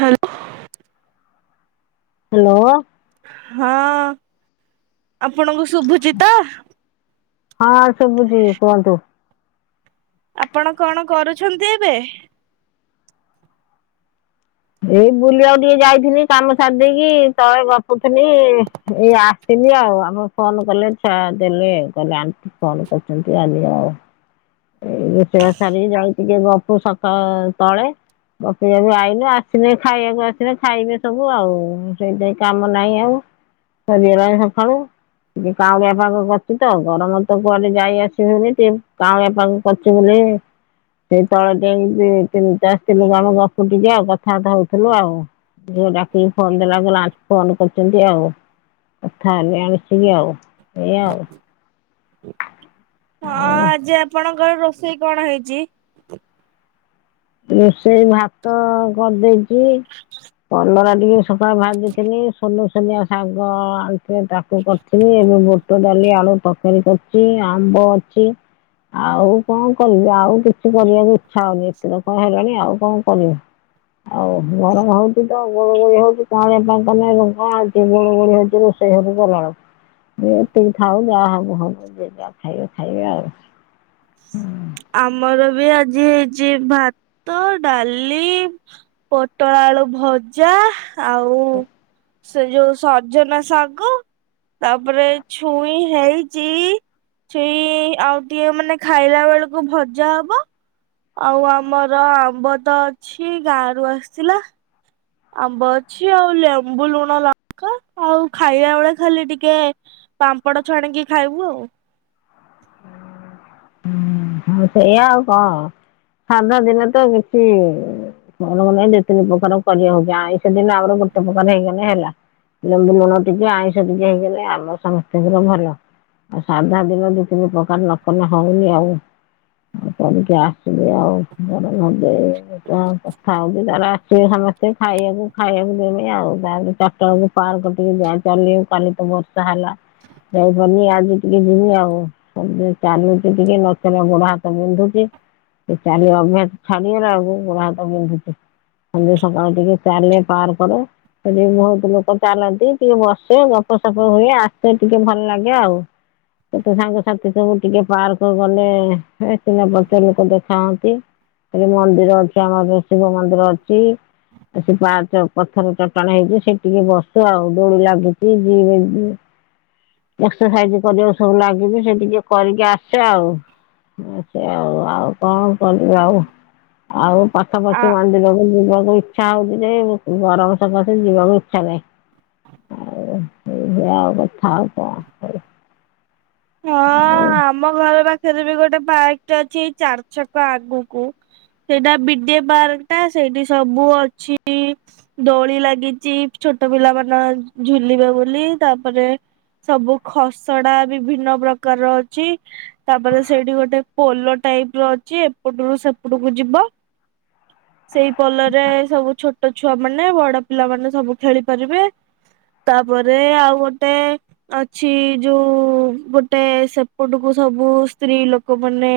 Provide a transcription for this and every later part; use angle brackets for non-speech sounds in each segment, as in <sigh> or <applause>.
Hello. Hello. ହଁ ଆପଣଙ୍କୁ ଶୁଭୁଚିତ ହଁ ସଭୁଚି କୁହନ୍ତୁ। ଆପଣ କଣ କରୁଛନ୍ତି ଏବେ? ଏଇ ବୁଲିବା ଆକୁ ଟିକେ ଯାଇିଥିଲି କାମ ସାରି ଦେଇକି ତଳେ ଗପୁଥିଲି-ଇ-ଇ। ଏଇ ଆସିଲି ଆଉ ଆମ ଫୋନ କଲେ ଛୁଆ ଦେଲେ ଆ କହିଲେ ଆଣ୍ଟି ଫୋନ କରିଛନ୍ତି ଆ ନିଅ। ଏ ରୋଷେଇବାସ ସାରିକି ଯାଉଛି ଟିକେ ଗପ ସପ ତଳେ ଗପିବାକୁ ଆଇଲି ଆସିଲେ ଖାଇବାକୁ ଆସିଲେ ଖାଇବେ ସବୁ ଆଉ। ସେଇଥିପାଇଁ କାମ ନାହିଁ ଆଉ ଶରିଗଲାନି ସକାଳୁ। ଟିକେ କାଉରିଆ ପାଗ କରଛି ତ ଗରମ ତ କୁଆଡେ ଯାଇ ଆସି ହଉନି ଯେ କାଉଳି ଫୋନ କରୁଛ ବୋଲି ସେଇ ତଳ <unintelligible> ତିନିଟା ସ୍ତ୍ରୀଲୋକ ଆମ ଗପୁ ଟିକେ ଆଉ କଥାବାର୍ତା ହଉଥିଲୁ ଆଉ। ଝିଅ ଡାକିକି ଫୋନ ଦେଲା କହିଲା ଆ ଫୋନ କରିୁଛନ୍ତି ଆଉ। କଥା ହେଲେ ଆସିକି ଆଉ, ଏୟା ଆଉ। ହଁ ଆଜି ଆପଣ ଙ୍କର ରୋଷେଇ କଣ ହେଇଛି? ରୋଷେଇ ଭାତ କରିଦେଇ କି ପନ୍ଦର ସଭା ଭାଜି ଥିଲି ସୋନୁ ଚୁନିଆ ଶାଗ ଆଣିଛି ତାକୁ କରିଥିଲି, ଏବେ ବୁଟ ଡାଲି ଆଳୁ ତରକାରୀ କରିଛି। ଆମ୍ବ ଅଛି, ଆଉ କଣ କରିବି ଆଉ କିଛି କରିଆକୁ ଇଚ୍ଛା ହଉନି। ଏତେ ତ କଣ ହେଲାଣି ଆଉ କଣ କରିବି, ଆଉ ଗରମ ହଉଛି ତ ଗୁଳୁଗୁଳି ହଉଛି କଣ ଏପାଇଁ କଲେ <unintelligible> ଗୁଳୁଗୁଳି ହଉଛି ରୋଷେଇ ଘରକୁ ଗଲାଆଳକୁ। ଏତିକି ଥାଉ ଯାହା ହବ ହବ ଯାହା ଖାଇବେ ଖାଇବେ ଆଉ। ଆମର ବି ଆଜି ହେଇଛି ଭାତ, ଡାଲି, ପୋଟଳ ଆଳୁ ଭଜା ଆଉ ସେ ଯୋଉ ସଜନା ଶାଗ ତାପରେ ଛୁଇଁ ହେଇଛି ଛୁଇଁ ଆଉ ଟିକିଏ ମାନେ ଖାଇଲା ବେଳକୁ ଭଜା ହବ ଆଉ ଆମର ଆମ୍ବ ତ ଅଛି ଗାଁ ରୁ ଆସିଥିଲା। ଆମ୍ବ ଅଛି ଆଉ ଲେମ୍ବୁ ଲୁଣ ଲଙ୍କା ଆଉ ଖାଇଲା ବେଳେ ଖାଲି ଟିକେ ପାମ୍ପଡ଼ ଛାଣିକି ଖାଇବୁ ଆଉ। ହଁ ସେଇଆା ଆଉ କଣ ସାଧା ଦିନ ତ କିଛି-ଇ-ଇ <unintelligible> ନାହିଁ ଦି ତିନି ପ୍ରକାର କରିବା ହଉଛି। ଆଇଁଷ ଦିନ ଆମର ଗୋଟେ ପ୍ରକାର ହେଇଗଲେ ହେଲା। ଲୁଣ ଟିକେ ଆଇଁଷ ଟିକେ ହେଇଗଲେ ଆମ ସମସ୍ତଙ୍କର ଭଲ ଆଉ ସାଧା ଦିନ ଦୁଇ ତିନି ପ୍ରକାର ନ କଲେ ହଉନି ଆଉ କରିକି ଆସିବେ ଆଉ ଘରଜ କଥା ହଉଛି ତାର ଆସିବେ ସମସ୍ତେ ଖାଇବାକୁ ଖାଇବାକୁ ଦେମି ଆଉ। ତାପରେ ଚାରଟା ବେକୁ ପାର୍କ ଟିକେ ଯାଇପାରୁନି ଚାଲିଆକୁ କାଲି ତ ବର୍ଷା ହେଲା ଯାଇପାରୁନି ଆଜି ଟିକେ ଯିମି ଆଉ ଚାଲି ସେ ଟିକେ ନ ଚାଲିଲେ ଗୋଡା ହାତ ବିନ୍ଧୁଛି ଚାଲିବା ଅଭ୍ୟାସ ଛାଡିଗଲା ଆଳକୁ ଗୋଡା ହାତ ବିନ୍ଧୁଛି। ଖାଲି ସକାଳୁ ଟିକେ ଚାଲେ ପାର୍କରେ ସେଠି ବହୁତ ଲୋକ ଚାଲନ୍ତି କିଏ ବସେ, ଗପସପ ହୁଏ ଆସେ ଟିକେ ଭଲ ଲାଗେ ଆଉ। ଏତେ ସାଙ୍ଗସାଥି ସବୁ ଟିକେ ପାର୍କ ଲୋକ ଗଲେ ହେ ସିନା ପଛ ଲୋକ ଦେଖାହନ୍ତି ସେ ମନ୍ଦିର ଅଛି ଆମର ଶିବ ମନ୍ଦିର ଅଛି। ସେ ପାହାଚ ପଥର ଚଟାଣ ହେଇଛି ସେ ଟିକେ ବସେ ଆଉ ଦୋଳି ଲାଗୁଛି। ଏକ୍ସର୍ସାଇଜ କରିବାକୁ ସବୁ ଲାଗଛି ସେ ଟିକେ କରିକି ଆସ୍ ସେ ଆଉ ସେ ଆଉ ଆଉ କଣ କରିବି ଆଉ ଆଉ ପାଖା ଆ ପାଖି <unintelligible> ଦି ଜଣ ମୋ ଇଛା ହଉଛି ଯେ ୟେ ଗରମ ସକାଶେ ଯିବାକୁ ଇଚ୍ଛା ନାହିଁ। ଆଉ ଆଉ କଥା ଆଉ କଣ କହିବ। ହଁ-ଅ-ଅ-ଅ ଆମ ଘରେ ଵା ସେରେ ବି ଗୋଟେ ପାର୍କଟା ଅଛି ଚାରି ଛକ ଆଗକୁ ସେଇଟା ବି ଡି ଏ ପାର୍କ ଟା ସେଇଠି ସବୁ ଅଛି। ଦୋଳି ଲାଗିଛି ଛୋଟ ପିଲା ମାନ ଝୁଲିବେ ବୋଲି ତାପରେ ସବୁ ଖସଡା ବି ଭିନ୍ନ ପ୍ରକାରର ଅଛି ତାପରେ ସେଇଠି ଗୋଟେ ପୋଲ ଟାଇପ ର ଅଛି ଏପଟରୁ ସେପଟକୁ ଯିବ। ସେଇ ପୋଲରେ ସବୁ ଛୋଟ ଛୋଟ ଛୁଆ ମାନେ ବଡ ପିଲାମାନେ ସବୁ ଖେଳି ପାରିବେ। ତାପରେ ଆଉ ଗୋଟେ ଅଛି ଯୋଉ-ଉ-ଉ ଗୋଟେ ସେପଟକୁ ସବୁ ସ୍ତ୍ରୀ ଲୋକ ମାନେ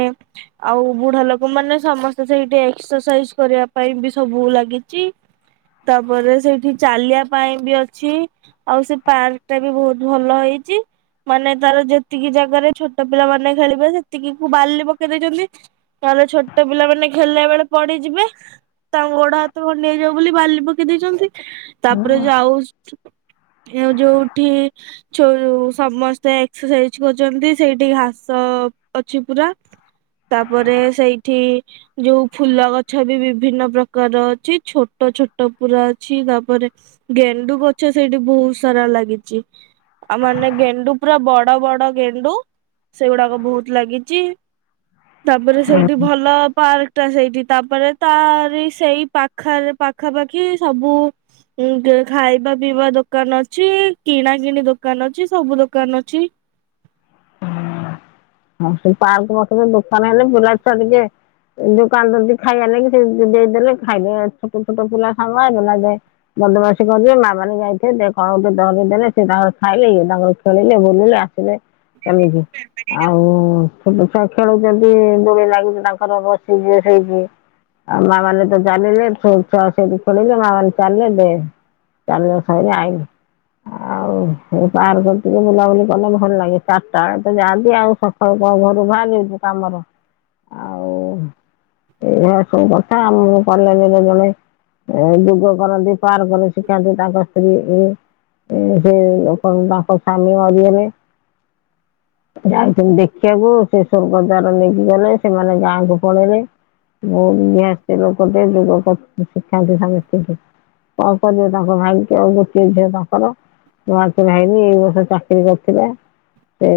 ଆଉ ବୁଢା ଲୋକ ମାନେ ସମସ୍ତେ ସେଇଠି ଏକ୍ସରସାଇଜ କରିବା ପାଇଁ ବି ସବୁ ଲାଗିଛି। ତାପରେ ସେଇଠି ଚାଲିବା ପାଇଁ ବି ଅଛି ଆଉ ସେ ପାର୍କ ଟା ବି ବହୁତ ଭଲ ହେଇଛି ମାନେ ତାର ଯେତିକି ଜାଗାରେ ଛୋଟ ପିଲା ମାନେ ଖେଳିବେ ସେତିକି କୁ ବାଲି ପକେଇ ଦେଇଛନ୍ତି। ତାଲେ ଛୋଟ ପିଲା ମାନେ ଖେଳିଲା ବେଳେ ପଡିଯିବେ, ତାଙ୍କ ଗୋଡ ହାତ ଖଣ୍ଡିଆ ହେଇଯିବ ବୋଲି ବାଲି ପକେଇ ଦେଇଛନ୍ତି। ତାପରେ ଯାଉ ହେ ଯୋଉ ଏଠି ଛୋ ଉ-ଉ-ଉ ସମସ୍ତେ ଏକ୍ସର୍ସାଇଜ କରିଛନ୍ତି। ସେଇଠି ଘାସ-ଅ-ଅ ଅଛି ପୁରା। ତାପରେ ସେଇଠି ଯୋଉ ଫୁଲ ଗଛ ବି ବିଭିନ୍ନ ପ୍ରକାର ଅଛି, ଛୋଟ ଛୋଟ ପୁରା ଅଛି। ତାପରେ ଗେଣ୍ଡୁ ଗଛ ସେଇଠି ବହୁତ ସାରା ଲାଗିଛି। ଆଉ ମାନେ ଗେଣ୍ଡୁ ପୁରା ବଡ ବଡ ବଡ ଗେଣ୍ଡୁ ସେଗୁଡାକ ବହୁତ ଲାଗିଛି। ତାପରେ ସେଇଠି ଭଲ ପାର୍କ ଟା ସେଇଠି ତାପରେ ତାରି ସେଇ ପାଖରେ ପାଖାପାଖି ସବୁ ଉ ଖାଇବା ପିଇବା ଦୋକାନ ଅଛି। କିଣା କିିଣି ଦୋକାନ ଅଛି। ସବୁ ଦୋକାନ ଅଛି। ହଁ ସେଇ ପାର୍କ ପାଖରେ ଦୋକାନ ହେଲେ ପିଲା ଛୁଆ ଟିକେ ଦୋକାନରୁ ଟିକେ ଖାଇଆ ନେଇ ଦେ ଦେଇଦେଲେ ଖାଇଦେ। ଛୋଟ ଛୋଟ ପିଲା ସାଙ୍ଗ ନହେଲେ ବଦମାସି କରିବେ। ମା ମାନେ ଯାଇଥିବେ କଣ ଗୋଟେ ଧରିଦେଲେ ସେ ତାଙ୍କର ଖାଇଲେ ଇଏ ତାଙ୍କର ଖେଳିଲେ ବୁଲିଲେ ଆସିଲେ। ଏମିତି ଆଉ ଛୋଟ ଛୁଆ ଖେଳୁଛନ୍ତି ଦୋଳି ଲାଗଛି ତାଙ୍କର ବସିିଯିବେ ସେଇଠି ଆଉ ମା ମାନେ ତ ଚାଲିଲେ ଛୋଟ ଛୁଆ ସେଠି ଖୋଳିଲେ ମା ମାନେ ଚାଲିଲେ ଦେ ଚାଲିଲା ସଇଲା ଆଇଲେ ଆଉ ପାର୍କ ଟିକେ ବୁଲାବୁଲି କଲେ ଭଲ ଲାଗେ ଚାରିଟା ବେଳେ ତ ଯା ନ୍ତି ଆଉ ସକାଳ ଘରୁ ବାହାରାଉଛୁ କାମର ଆଉ ଏଇଆ ସବୁ କଥା ଆମ କଲେଜରେ ଜଣେ ଯୁଗ କରନ୍ତି ପାର୍କରେ ଶିଖାନ୍ତି ତାଙ୍କ ସ୍ତ୍ରୀ ସେ ତାଙ୍କ ସ୍ଵାମୀ ମରିଗଲେ। ଯାଇଛନ୍ତି ଦେଖିବାକୁ ସେ ସ୍ୱର୍ଗ ଦ୍ଵାର ନେଇକି ଗଲେ ସେମାନେ ଗାଁକୁ ପଳେଇଲେ ବୋସ ଲୋକ ଟେ ଯୋଗ ଶିଖାନ୍ତି ସମସ୍ତଙ୍କିକି କଣ କରିବେ ତାଙ୍କ ଭାଇ ଆଉ ଗୋଟିଏ ଝିଅ ତାଙ୍କର ବାହା ଶା ହେଇନି ଏଇ ବର୍ଷ ଚାକିରି କରିଥିଲା ସେ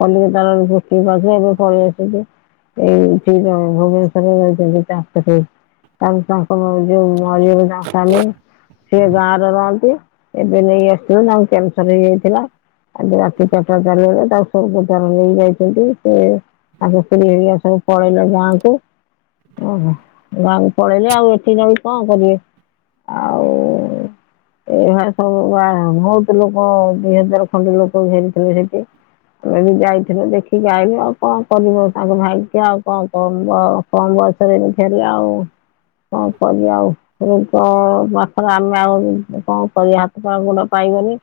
କଲିକତା ପୋଷ୍ଟିଂ ପାଇଥିଲା ଏବେ ପଳେଇ ଆସଛି ଏଇଠି ଭୁବନେଶ୍ଵରରେ ଯଛନ୍ତି ଚା ତାଙ୍କ ଯୋଉ ମରି ତାଙ୍କ ସ୍ଵାମୀ ସିଏ ଗାଁରେ ରହନ୍ତି ଏବେ ନେଇକି ଆସିଥିଲେ ତାଙ୍କୁ କ୍ୟାନସର ହେଇଯାଇଥିଲା ଆଜି ରାତି ଚାରିଟା ବେଳେ ତା ସଚାର ନେଇ ଯାଇଛନ୍ତି ସେ ହାତଶ୍ରୀ ହେଇଗ ସବୁ ପଳେଇଲେ ଗାଁ କ ଓ ଗାଁ କ ପଳେଇଲେ ଆଉ ଏଠି ଯ କଣ କରିବେ ଆଉ ଏଭ ସବୁ ବା ବହୁତ ଲୋକ ଦିଇ ହଜାର ଖଡି ଲୋକ ଘେରିଥିଲେ ସେଠି ଆମେ ବି ଯାଇଥିଲୁ ଦେଖିକି ଆଇନୁ ଆଉ କଣ କରିବ ତାଙ୍କୁ ଭାଗ୍ୟ ଆଉ କଣ କ କମ୍ ବୟସରେ ବି ଆଉ କଣ କରିବା ଆଉ ରୋଗ ପାଖରେ ଆମେ ଆଉ କଣ କରିବା ହାତ ପା ଗୋଡ ପାଇବନି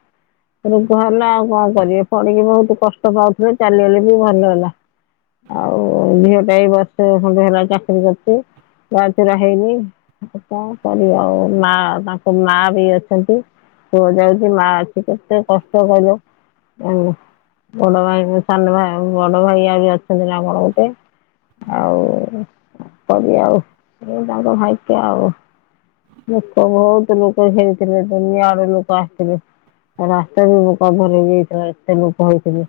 ରୋଗ ହେଲେ ଆଉ କଣ କରିବେ ପଡିକି ବହୁତ କଷ୍ଟ କଷ୍ଟ ପାଉଥିଲେ ଚାଲିଗଲେ ବି ଭଲ ହେଲା ଆଉ ଝିଅଟା ବି ବର୍ଷେ ହେଲା ଚାକିରି କରିଛି ବାହା ଚୁରା ହେଇନି କର ଆଉ ମା ତାଙ୍କ ମା ବି ଅଛନ୍ତି ପୁଅ ଯାଉଛି ମା ଅଛି କେତେ କଷ୍ଟ କହିଲ ବଡ ଭାଇ ସାନ ଭାଇ ବଡ ଭାଇ ଆହୁରି ବି ଅଛନ୍ତି ଆପଣ ଗୋଟେ ଆଉ ବି ଆଉ ତାଙ୍କ ଭାଇ ଆଉ ଲୋକ ବହୁତ ଲୋକ ହେଥିଲେ ଦୁନିଆଡ ଲୋକ ଆସିଥିଲେ ରାସ୍ତା ବି କଭର ହେଇଯାଇଥିଲା ଏତେ ଲୋକ କହିଥିଲି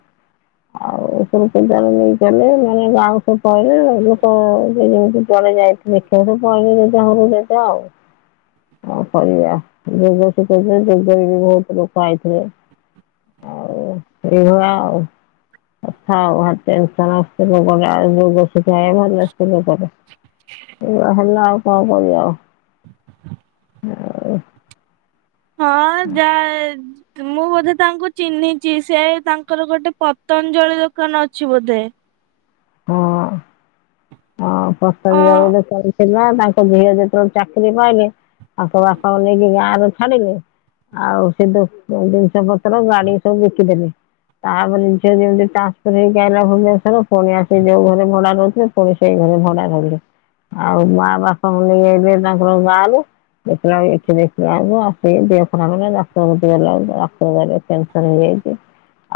ଆଉ ସ ପୂଜାରେ ନେଇଲେ ମାନେ ଗାଁ ସ ପହିଲେ ଲୋକ ଯେ ଯେମିତି ଜଳେ ଯାଇଥିଲେ ପହିଲ ଯେଟ ହରୁଟ ଆଉ କରିବା ଯୋଗ ଶିଖେଇଥିଲେ ଯୋଗରେ ବି ବହୁତ ଲୋକ ଆଇଥିଲେ ଆଉ ଏଇଭଳିଆ ଆଉ ଅଛା ଭାରି ଟେନସନ୍ ରୋଗ ଟା ଯାୟ ଭଲସ ତ ତର ଏଇଆ ହେଲା ଆଉ କଣ କରିବ ଆଉ ହଁ ଯା ମୁଁ ବୋଧେ ତାଙ୍କୁ ଚିହ୍ନିଛି ସେ ତାଙ୍କର ଗୋଟେ ପତଞ୍ଜଳି ଦୋକାନ ଅଛି ବୋଧେ ହଁ। ହଁ ଅ ପତାଞ୍ଜଳି ଦୋକାନ ଥିଲା ତାଙ୍କ ଝିଅ ଯେତେବେଳେ ଚାକିରି ପାଇଲେ ତାଙ୍କ ବାପାଙ୍କୁ ନେଇକି ଗାଁ ରେ ଛାଡିଲେ ଆଉ ସେ ଜିନିଷ ପତ୍ର ଗାଡି ସବୁ ବିକିଦେଲେ ତାପରେ ଝିଅ ଯେମତି ଟ୍ରାନ୍ସଫ ହେଇକିଲା ଭୁବନେଶ୍ର ପ ସେ ଯୋଉ ଘରେ ଭଡା ରହୁଥିଲେ ପୁଣି ସେଇ ଘରେ ଭଡା ରହିଲେ ଆଉ ମା ବାପାଙ୍କୁ ନେଇଯାଇଥିଲେ ତାଙ୍କର ଗାଁରୁ ଦେଖିଲା ଏଠି ଦେଖିବା ଆସିକି ଦି ଖରା କଲା ଡାକ୍ତର ଗଲା ଡାକ୍ତର ଘରେ କ୍ୟାନସର ହେଇଯାଇଛି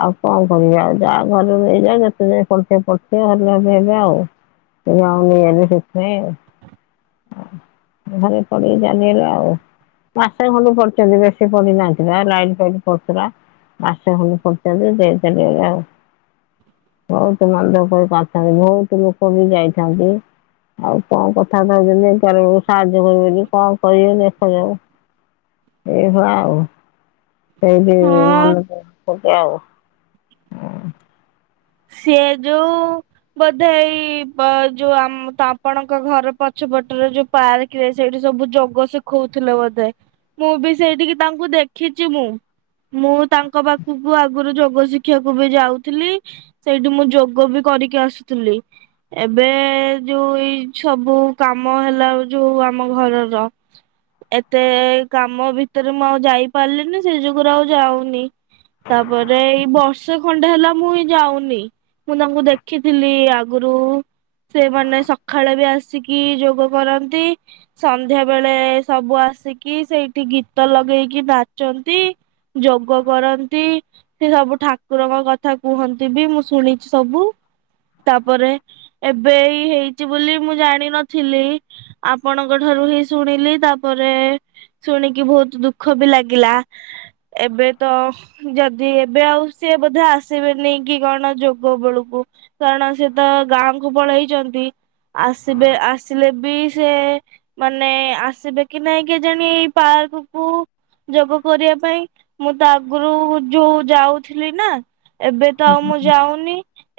ଆଉ କଣ କର ଆଉ ଯାହା ଘର ନେଇଯାଉ ଯେତେ ପ ସେ ଭଲ ବି ଆଉ ନେଇଗଲେ ସେଥିପାଇଁ ବେ ଆଉ ସେଥିପାଇଁ ଆ ଘରେ ପଡି ଚାଲିଗଲା ଆଉ। ମାସେ ଖଣ୍ଡେ ପଡିଛନ୍ତି ବେଶୀ ପଡିନାହାନ୍ତି। ବା ଲାଇଟ୍ ଫାଇଟ୍ ପଡୁଥିଲା ମାସେ ଖଣ୍ଡେ ପଡିଛନ୍ତି ଚାଲିଗଲେ ଆଉ ଥା ବହୁତ ଲୋକ ବି ଯାଇଥାନ୍ତି ଆଉ କଣ କଥାଥାଉ ସାହାଯ୍ୟ କରିବ କଣ କରିବ ଦେଖାଯାଉ ଏଇଭଳିଆ ଆଉ ସେଇଠି ହଁ ମନ ଦୁଃଖ ହୋଉଛି ଆଉ। ସିଏ ଯୋଉ ବୋଧେ ଏଇ ପ ଯୋଉମ ଆପଣଙ୍କ ଘର ପଛ ପଟରେ ଯୋଉ ପାର୍କରେ ସେଇଠି ସବୁ ଯୋଗ ଶିଖଉଥିଲେ ବୋଧେ ମୁଁ ବି ସେଇଠିକି ତାଙ୍କୁ ଦେଖିଛି ମୁଁ ମୁଁ ତାଙ୍କ ପାଖକୁ ଆଗରୁ ଯୋଗ ଶିଖିବାକୁ ବି ଯାଉଥିଲି। ସେଇଠି ମୁଁ ଯୋଗ ବି କରିକି ଆସୁଥିଲି ଏବେ ଯୋଉ ଏଇ ସବୁ କାମ ହେଲା ଯୋଉ ଆମ ଘରର ଏତେ କାମ ଭିତରେ ମୁଁ ଆଉ ଯାଇପାରିଲିନି ସେଇ ଯୁଗୁରୁ ଆଉ ଯାଉନି ତାପରେ ଏଇ ବର୍ଷେ ଖଣ୍ଡେ ହେଲା ମୁଁ ଯାଉନି ନି ମୁଁ ତାଙ୍କୁ ଦେଖିଥିଲି ଆଗରୁ ସେମାନୋନ ସକାଳେ ବି ଆସିକି ଯୋଗ କରନ୍ତି ସନ୍ଧ୍ୟା ବେଳେ ସବୁ ଆସିକି ସେଇଠି ଗୀତ ଲଗେଇକି ନାଚନ୍ତି ଯୋଗ କରନ୍ତି ସେ ସବୁ ଠାକୁରଙ୍କ କଥା କୁହନ୍ତି। ମୁଁ ଶୁଣିଛି ସବୁ ତାପରେ ଏବେ ହେଇଛି ବୋଲି ମୁଁ ଜାଣିନଥିଲି ଆପଣଙ୍କ ଠାରୁ ହିଁ ଶୁଣିଲି ତାପରେ ଶୁଣିକି ବହୁତ ଦୁଃଖ ବି ଲାଗିଲା ଏବେ ତ ଯଦି ଏବେ ଆଉ ସିଏ ବୋଧେ ଆସିବେନି କି କଣ ଯୋଗ ବେଳକୁ କାରଣ ସେ ତ ଗାଁ କ ପଳେଇଛନ୍ତି ଆସିବେ ଆସିଲେ ବି ସେ ମାନେ ଆସିବେ କି ନାଇଁ କେଜାଣ ଏଇ ପାର୍କକୁୁ ଯୋଗ କରିବା ପାଇଁ ମୁଁ ତ ଆଗରୁ ଯୋଉ ଯାଉଥିଲି ନା ତଉ ମୁଁ ଯାଉନି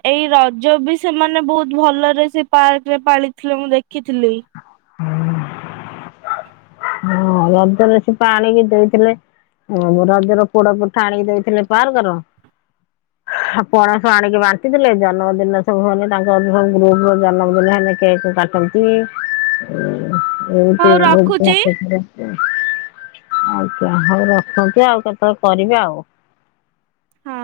ଏଇ ରଜ ବି ସେମାନେ ବହୁତ ଭଲରେ ସେ ପାର୍କରେ ପାଳିଥିଲେ ମୁଁ ଦେଖିଥିଲି। ହ ରଜରେ ସେପା ଆଣିକି ଦେଇଥିଲେ ରଜର ପୋଡ ପିଠା ଆଣିକି ଦେଇଥିଲେ ପାର୍କର ପଣସ ଆଣିକି ବାଣ୍ଟିଥିଲେ ଜନ୍ମଦିନ ସବୁ ହେଲେ ତାଙ୍କ ସବୁ ଗ୍ରୁପ ର ଜନ୍ମଦିନ ହେଲେ କେକ୍ କାଟନ୍ତି ହୁଁ। ହଉ ରଖୁଛି <unintelligible> ଆଜ୍ଞା ହଉ ରଖନ୍ତି ଆଉ କେତେବେଳେ କରିବେ ଆଉ ହଁ।